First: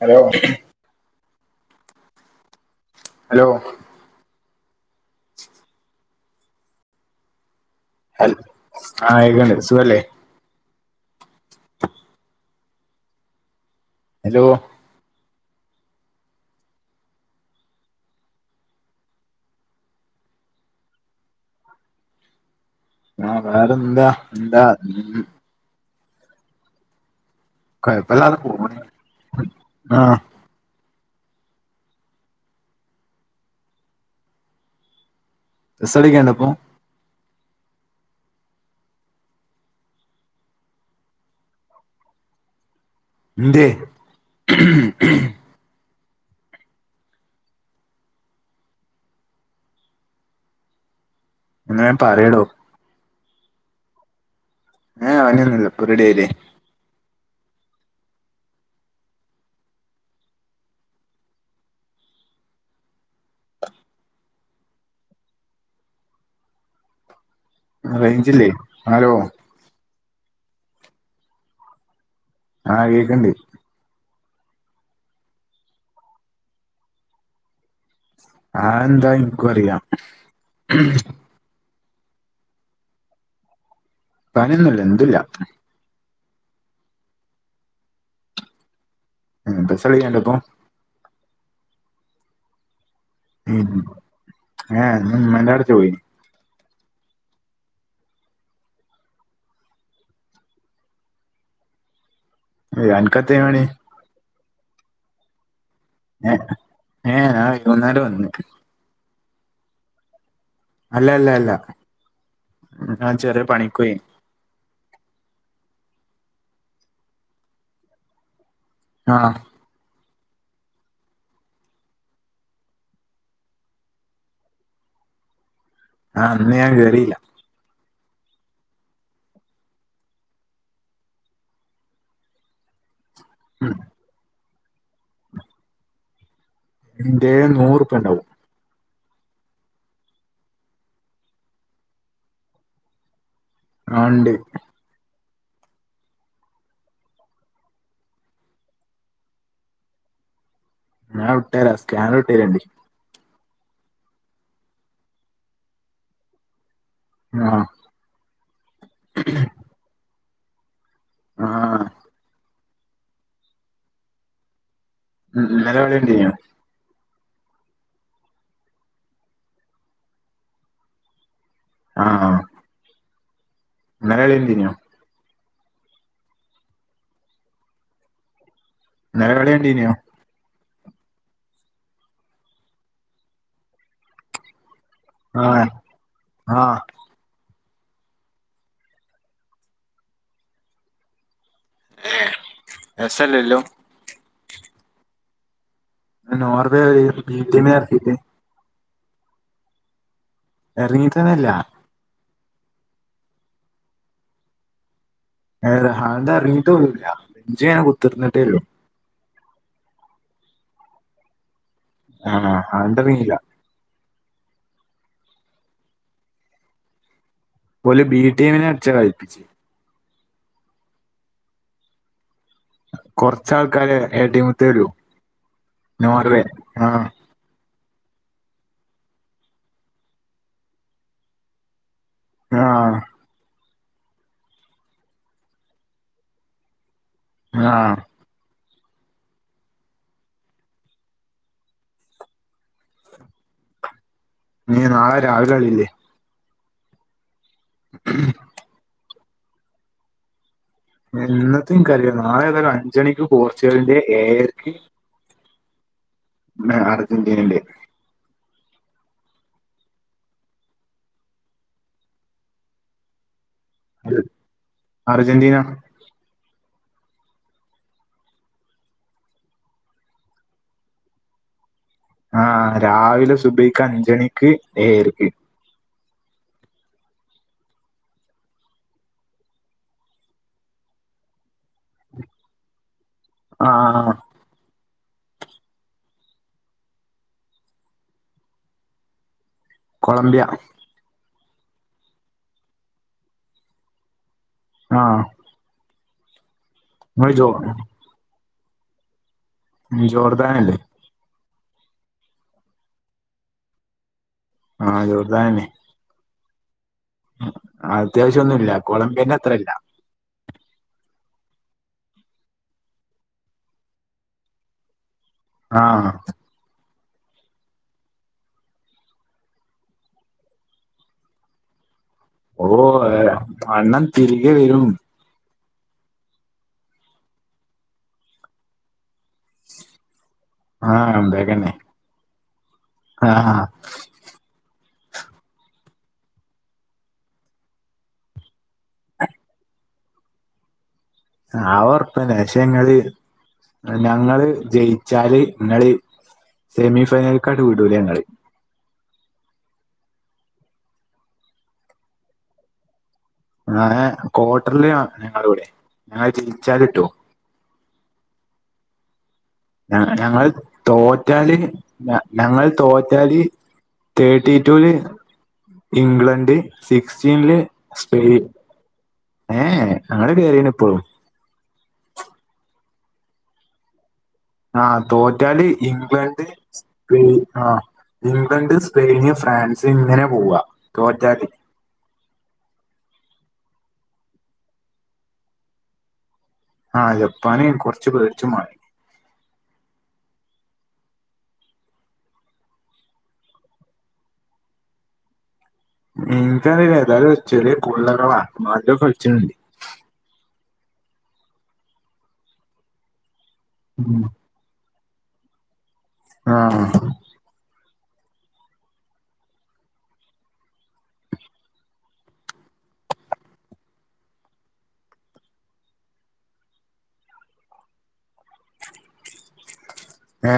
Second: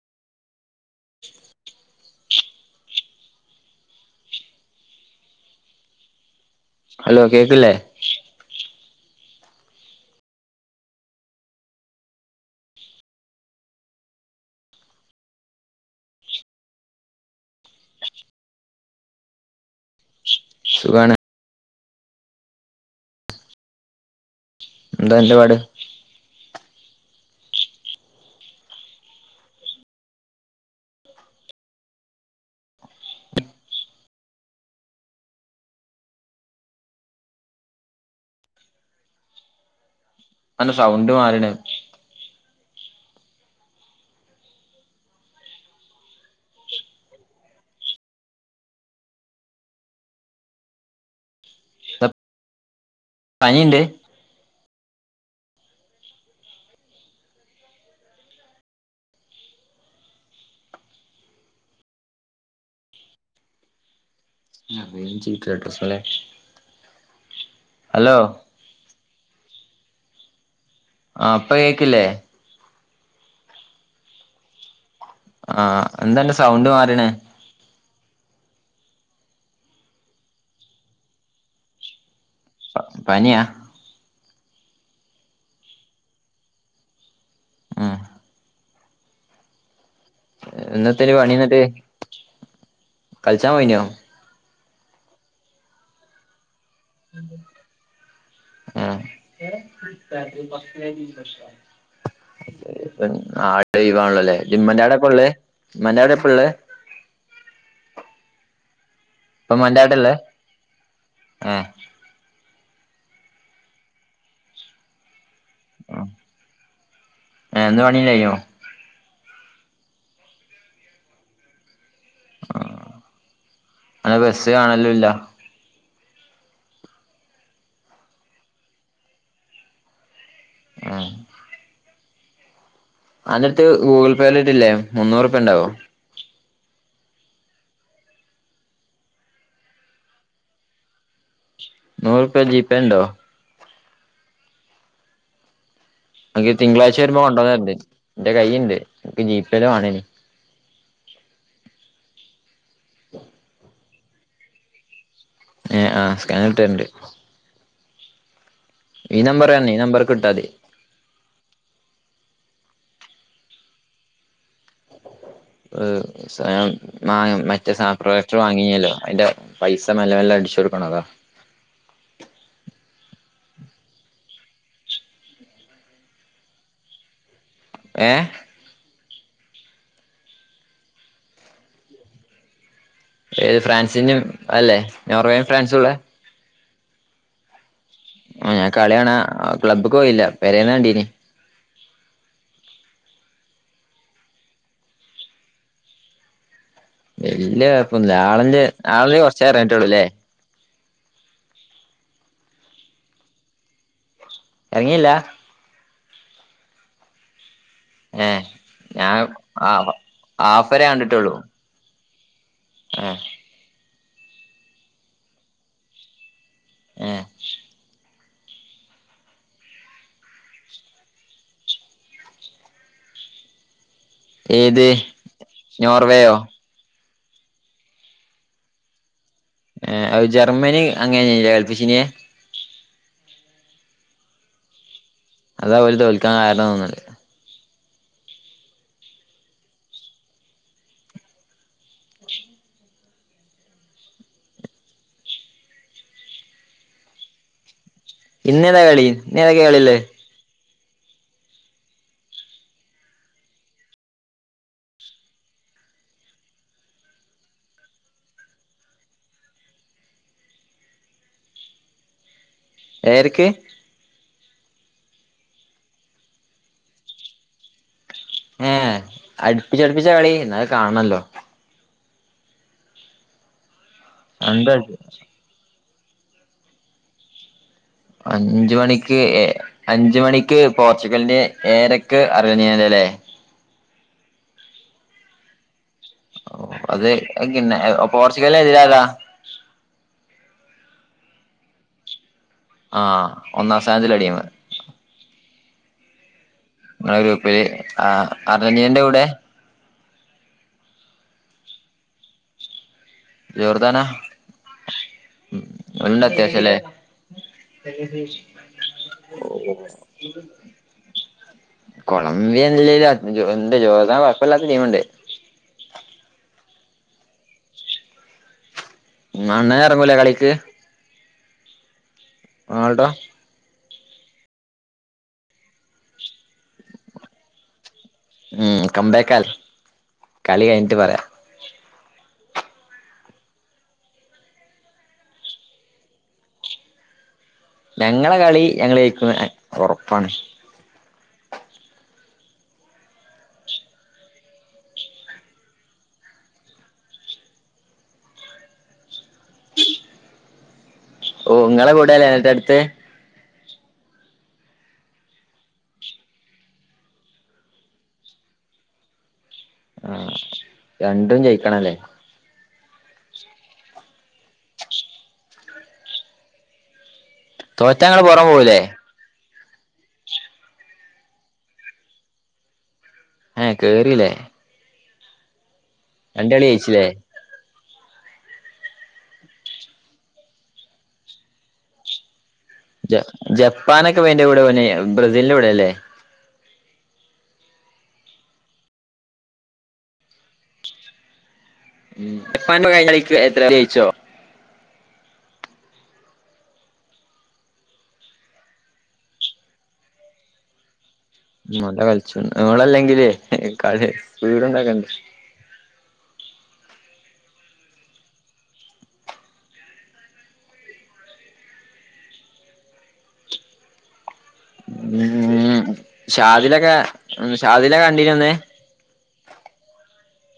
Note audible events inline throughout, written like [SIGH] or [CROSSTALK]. Hello hello hello കേക്കലേ ആഹ ഏകണ്ട സുഖ അല്ലേ ഹലോ സുഖണ ആഹ വേറെന്താ എന്താ എന്താ അന്റെ പാട് പ പോ ആഹ സ്ടിക്കണ്ടപ്പൊ അന്നെ സൗണ്ട് മാറണേ എന്ത്യെ? എന്ന ഞൻ എന്താ പറയടോ പനിണ്ട്? ഏ വനിയൊന്നില്ല പ്പൊറെടിയയിലെ. ആ ചീറ്റ അഡ്രസല്ലേ [INAUDIBLE] റേഞ്ചില്ലേ അലോ ആഹ് പ്പ കേക്കില്ലേ? ആഹ് കേക്കണ്ട് ആഹ എന്താന്റെ സൗണ്ട് മാറണ്? ആഹ എന്താ ഇന്ക്കും അറീല. പ പനിയാ? പനിയൊന്നുല്ല എന്തുല്ല. ആഹ ഉ പ ഇന്നത്തനി പണിന്നിട്ട് കളിച്ചാൻ ഉം പോയിനോ ഏ എന്ത അടച്ച പോയി [INAUDIBLE] ഉം [UNINTELLIGIBLE] അനക്കെന്തേ പണി നാളെ ഒയിവണല്ലേ ജിമ്മന്റെ ആടപ്പ ഉള്ളേ. ഏ ഏ ഇപ്പ നേരവന്നക്ക് ഇപ്പ മ്മന്റാടെള്ളെ അല്ല അല്ല അല്ല ഞാൻ ചെറിയ പണിക്കൊയിൻ. ഉ ഇന്ന് പണി ണ്ടായിന്നോ ആഹ ആ അനെ ബസ്സികാനലൂല്ല ആഹ അന്ന് ഞാൻ കേറിയില്ല ആഹ അന്റട്ത് ഗൂഗിൾ പേല് ഇട്ടില്ലേ മുന്നൂറുപ ഉണ്ടാവോ എന്റെ നൂറുപ്പ ഉണ്ടാവും. നൂറുപ ജീപേ ഉണ്ടോ? ആഹ് ണ്ട്. അനക് തിങ്കളാഴ്ച വരുമ്പോ കൊണ്ടുവന്നേരണ്ട് എന്റെ കൈയീണ്ട് എനിക്ക് ജീപല വണേന് ഞാൻ വിട്ടേരാ സ്കാനർ വിട്ടേരണ്ടണ്ട്. ഏ ആഹ് സ്കാന വിട്ടരണ്ട്. ആഹ ഈ നമ്പർ തന്നെ ഈ നമ്പർ വിട്ടാ മതി. ആഹ ഇ- ഇന്നലെ ഏ കളി കണ്ടിന്യോ [INAUDIBLE] മാ മറ്റേ സാപ്രഡർ വാങ്ങില്ലോ അതിന്റെ പൈസ മെല്ല മെല്ല അടിച്ചു കൊടുക്കണതാ. ആഹ ന്നല കളിന്റെനോ? ഏഹ്. ന്നലെ കളി കണ്ടിന്നോ? ഏത് ഫ്രാൻസിനും അല്ലെ ആ നോർവേയും ഫ്രാൻസുംള്ള? ആ ആ ഞാൻ കളിയാണ ക്ലബ്ബക്ക് പോയില്ല പെരെന്ന് കണ്ടീന്. ഏ എസല്ലല്ലോ [INAUDIBLE] നോർവേ ഈ ബീട്ടിമിനെ എറകീട്ട്. ആള കുറച്ചേറങ്ങിട്ടേള്ളൂല്ലേ? ഇറങ്ങി ട്ടെന്നില്ല ഇറങ്ങീല്ല [UNINTELLIGIBLE] ഇറങ്ങിയിട്ട് പോലുമില്ല [UNINTELLIGIBLE] കുത്തീരുന്നിട്ടെ ഒള്ളു ആഹ് ആഫരേ കണ്ടിട്ടുള്ളൂ ആഹ് ഏഹ് ഹാന്ററിങ് ഇല്ലാ ഏഹ് പോല് ബി ടീമിനെ വെച്ച് കളിപ്പിച്ച് കൊറച്ചാൾക്കാര് ഏ ടീമത്തേ വരൂ ഏത് നോർവേയോ [UNINTELLIGIBLE] ആഹ് ഏഹ് ജർമ്മനി അങ്ങനല്ലേ കളിപ്പിച്ചീനെ ആ അതാ പോല് തോൽക്കാൻ കാരണം തോന്നല് ആഹ് ഇനീ നാളെ രാവിലെ കളി ഇല്ലേ ഇന്നേതാ കളി ഇന്നേതൊക്കെയാ കളിയുള്ളേ ഇന്നത്തേയും കളി നാളെ ഏതായാലും അഞ്ച് മണിക്ക് പോർച്ചുഗലിന്റെ ഏഴരക്ക് അർജന്റീനേടെ ഏഴരക്ക് അർജന്റീന ഏഹ് അടുപ്പിച്ച് അടുപ്പിച്ചാ കളി എന്നാ അത് കാണണല്ലോ ആഹ് രാവിലെ സുബയ്ക്ക് അഞ്ചണിക്ക് രണ്ട് ഏർക്ക് അഞ്ച് മണിക്ക് ഏ അഞ്ച് മണിക്ക് പോർച്ചുഗലിന്റെ ഏരക്ക് അർജെന്റീനേടെ അല്ലേ ആ ഓ അത് പിന്നെ പോർച്ചുഗല് എതിരാരാ കൊളംബിയ ആഹ് ഒന്നാം സ്ഥാനത്തില് അടിയുന്നത് ആഹ് നിങ്ങടെ ഗ്രൂപ്പില് ആ അർജന്റീനേന്റെ കൂടെ ജോർദാനല്ലേ ജോർദാനാ ആഹ് ജോർദാനന്നെ ഓലുണ്ട് അത്യാവശ്യം അല്ലേ അത്യാവശ്യം ഒന്നുമില്ല കൊളമ്പിയേന്റെ അത്രയില്ല കൊളംബിയ ഇല്ലേലും അർ ഉണ്ട് ജോർദാൻ കുഴപ്പില്ലാത്ത ടീമുണ്ട് ആഹ് ഉം അണ്ണൻ ഇറങ്ങൂലേ കളിക്ക് ഓ റൊണാൾഡോ അണ്ണൻ തിരികെ വരും ഉം കം ബാക്ക് ആൽ കളി കഴിഞ്ഞിട്ട് പറയാം ആഹാ ഞങ്ങളെ കളി ഞങ്ങള് ജയിക്കുമെന്ന് ഉറപ്പാണ് ആ ഉറപ്പാന്ന് പക്ഷെ ഇങ്ങള് ഞങ്ങള് ജയിച്ചാല് നിങ്ങള് സെമി ഫൈനലക്കട് വിടൂല ഞങ്ങള് [INAUDIBLE] ഓ നിങ്ങളെ കൂടെയല്ലേ എന്നട്ട് അടുത്തേ ഞാന് ക്വാട്ടറില് ഞങ്ങടെ കൂടെയാ ഞങ്ങള് ജനിച്ചാലിട്ടുവോ ഞ ആഹ് ഞങ്ങൾ രണ്ടും തോറ്റാല് ജയിക്കണല്ലേ ഞങ്ങൾ തോറ്റാല് തേർട്ടി ടു വില് ഇംഗ്ലണ്ട് സിക് സിക്സ്റ്റീനില് തോറ്റാ ഇങ്ങള് സ്പെയിൻ പുറം പോവൂലേ ഏഹ് ഞങ്ങള് കേറിന് ഇപ്പൊഴും ഏഹ് കേറിയില്ലേ ആഹ് തോറ്റാല് ഇംഗ്ലണ്ട് രണ്ട് കളി ജയിച്ചില്ലേ സ്പെയിൻ ആഹ് ഇംഗ്ലണ്ട് സ്പെയിന് ഫ്രാൻസ് ഇങ്ങനെ പോവാ തോറ്റാല് ജപ്പാനൊക്കെ വന്റെ കൂടെ പോന്നെ ബ്രസീലിന്റെ കൂടെല്ലേ ആഹ ജപ്പാന് കൊറച്ച്ു പേടിച്ചു മാറി ഉ ജപ്പാന്റെ കഴിഞ്ഞ കളിക്ക് എത്ര ജയിച്ചോ എനിക്കറിയില ഏതായാലും ചെറിയ പിള്ള ബാകി കഴിച്ചണ്ട് മള കളിച്ച നിളല്ലെങ്കിലള സ്പീഡ ഉണ്ടാക്കണ്ട ആഹ് ഉ ഷാദിലൊക്കെ ഷാദിലൊക്കെ കണ്ടിരന്നേ ഏ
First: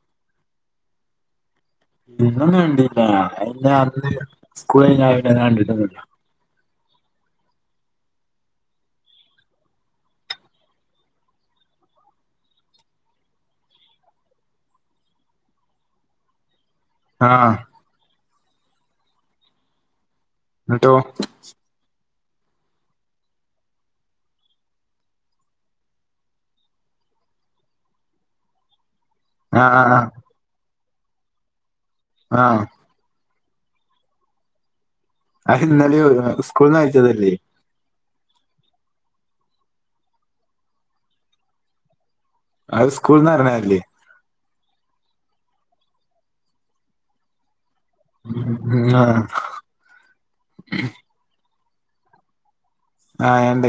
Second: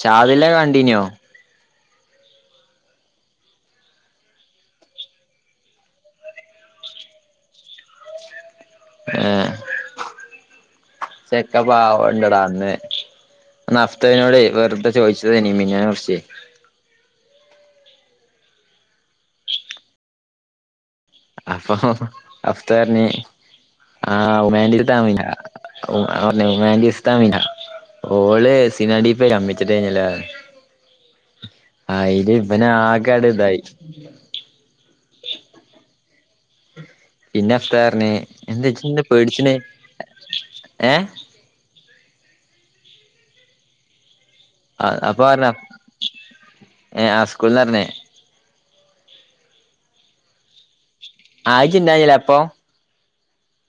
ഷാദില്ല കണ്ടീന്നാ ഇന്നും കണ്ടില്ല അതിറെ അന്ന് സ്കൂള കണ്ടിട്ടന്നില്ല ആഹ ചെക്ക പാവം ഉണ്ടടാന്ന് ഫ്തവിനോട് വെറുത ചോദിച്ചത്നി മിനെ കുറച്ചേ ആഹ എന്നിട്ടോ അഫത്തർ പറഞ്ഞു ആഹ ഉമാൻ തമ ഉമാൻ താമന ഓള് സിനടിപ്പ കമ്മിച്ചിട്ട് ആഹ് ആഹ് കഞ്ഞല്ലേ ആ അല് ആഹ് ആഹ് ഇപ്പനെ ആക്കാട് ഇതായി അ ഇന്നാലെ സ്കൂൾ ന ആയി പിന്നെ അഫ്ത പററിന എന്താ വച്ച പേടിച്ചന് ഏ അത് സ്കൂൾന്ന് അറിഞ്ഞല്ലേ ആ അപ്പൊ അരഞ്ഞ ഏ ആ സ്കൂളിൽ അരിഞ്ഞേ ആഹ ആയി ചിന്താില്ലേ അപ്പൊ ആഹ ണ്ട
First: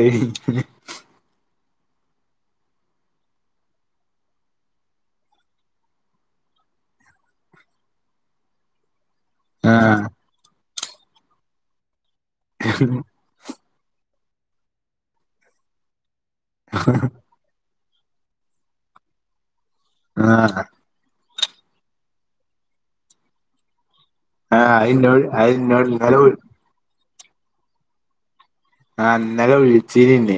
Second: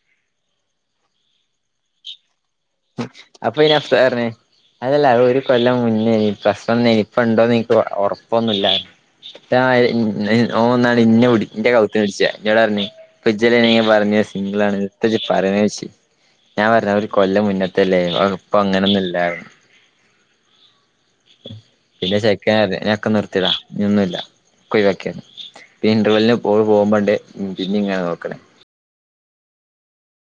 അപ്പൊ ഇനി അതരനേ അതല്ല ഒരു കൊല്ലം മുന്നേ പ്രശ്നം ഇനിപ്പ ഉണ്ടോന്ന് എനിക്ക് ഉറപ്പൊന്നുമില്ലായിരുന്നു ആ ആഹ് ഓ ഒന്നാണ് ഇന്നെ വിന്റെ കൗത്തി വിടിച്ച ഞോ പറഞ്ഞ ഇ പറഞ്ഞ സിംഗിളാണ് പറ വെച്ച ഞാൻ പറഞ്ഞ ഒരു കൊല്ല മുന്നെ അല്ലേ അപ്പ അങ്ങനൊന്നുമല്ലായി ആഹ പിന്നെ ചെക്കൻ നക്കെ നിർത്തിടാ നീ ഒന്നും ആഹ് അത് വാക്ക ഇന്നോട് അത് ഇന്നോട് പിന്നെ ഇന്നലെ വി ഇന്റർവെലന് പോ പോകുമ്പോണ്ട് പിന്നെ ഇങ്ങനെ നോക്കണേ ആ അന്നലെ ഒഴിച്ചിരന്നെ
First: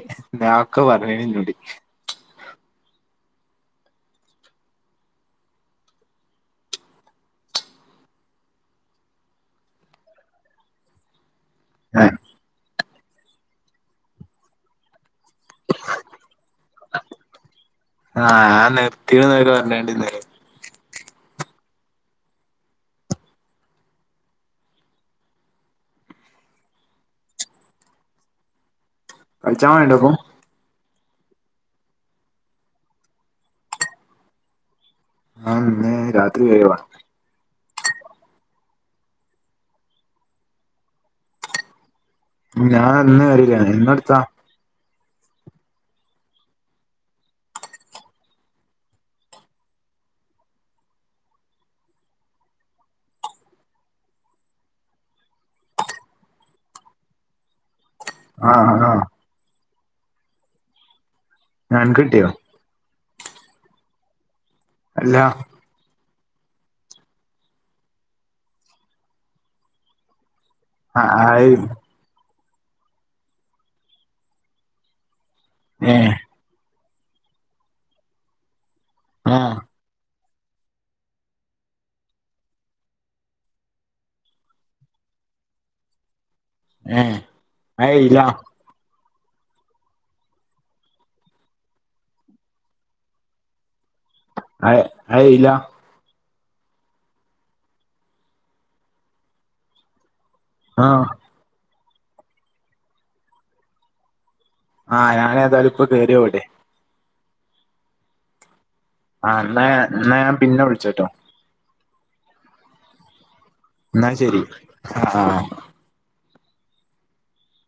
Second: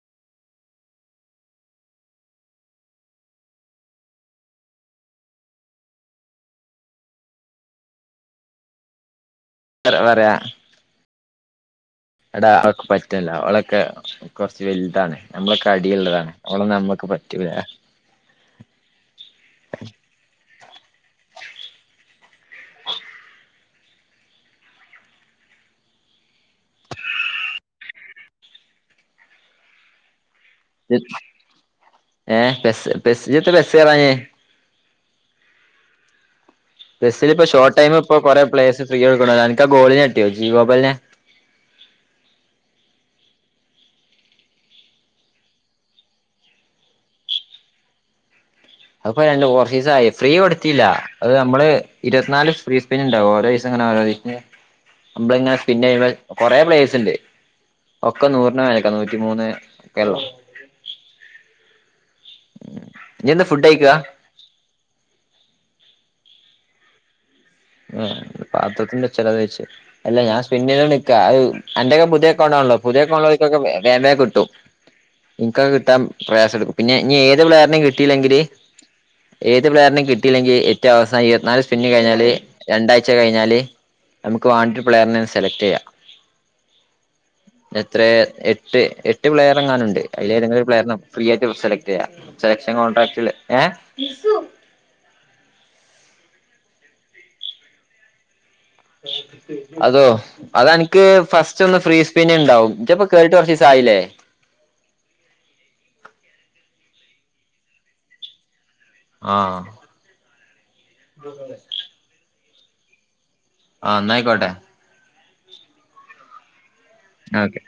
ഒക്കെ പറഞ്ഞന ഇന്നൂടി വ വരാ ആഹ് എടാ അവൊക്ക്െ പറ്റില്ല അവളൊക്കെ കുറച്ച് വലുതാണ് നമ്മള ക അടിിയള്ളതാണ് അവവിടെ നമ്മക്ക് പറ്റൂല ആഹ ഞൻ നിർത്തി നേര പറഞ്ഞണ്ടിന്നേരം കഴിച്ചാ വേണണ്ടോപ്പ ഏ പെ ബസ് കയറഞെ ആഹ രാത് ബസലിപ്പം ഷോർട്ട് ടൈമ ഇപ്പൊ കൊറെ പ്ലേസ് ഫ്രീടുക്ക എനക്ക്ാ ഗോളിന്ട്ടിയോ ജി ഗോബലിനെ ഞാൻന്ന വരില്ല ഇന്ന എടുത്താ അത് കുറ ദിവസ ആ ഫ്രീ കൊടുത്തില്ല അത് നമ്മള് ഇരുപത്തിനാല് ഫ്രീ സ്പിൻ ഉണ്ടാവക ഓരോ ദിവസ നമ്മള ഇങ്ങനെ സ്പിൻ ചെയുമ്പ കൊറേ പ്ലേസ് ഉണ്ട് ഒക്കെ നൂറിന ആഹ് വേനക്ക ആഹ് നൂറ്റിമൂന്ന് ഒക്കെള്ളോ ഞാൻ കിട്ടിയോ ഇനി എന്താ ഫുഡ് കയ്ക്കാ അല്ല പാത്രത്തിന്റെ ചിലത് വെ അല്ല ഞാൻ്പിന്ന നിക്ക അ ആയി അന്റെൊക്കെ പുധയ കൊണണല്ലോ പുതിയേ കൊണോക്കൊക്കെ വേമേ കിട്ടും നിനിക്കൊക്കെ ഏ കിട്ടാൻ പ്രയാസ എടുക്കും പിന്നെ നനി ഏത് പ്ലെയറിനെയും കിട്ടിയില്ലെങ്കില് ആ ഏത് പ്ലെയറിനും കിട്ടി കിട്ടില്ലെങ്കിൽ ഏവും അവസ ഇരുപനാല് സ്പിന്ന കഴഞ്ഞാല് രണ്ടാഴ്ച കഴിഞ്ഞാല് നമുക്ക് വേണ്ടി പ്ലെയറിനെന്ന് സെലക്ട് ചെയ്യാം ഏ എത്ര അയില്ല എട്ട് എട്ട എ് പ്ലെയർ എങ്ങാനുണ്ട് അതില ഏത പ്ലെയറിന ഫ്രീ ആയിട്ട് സെലക്ട് ചെയ്യാം സെലക്ഷൻ കോൺട്രാക് ഏ അ അയ ഇല്ല അതോ അത ആ എനിക്ക് ഫസ്റ്റ് ഒന്ന് ഫ്രീ സ്പിന്ന ഉണ്ടാവുംപ്പ കേറിട്ട് കുറച്ച് ദിവസം ആയില്ലേ ആഹ് ഞാന ഏതായാലും ഇപ്പ കേയറിയോടെെ ആഹ ആഹ് ഞാൻ പിന്നെ വിളിച്ചട്ടോ ആഹ് എന്നാ ശരി എന്നായിക്കോട്ടെ ആ ആ ഓക്കെ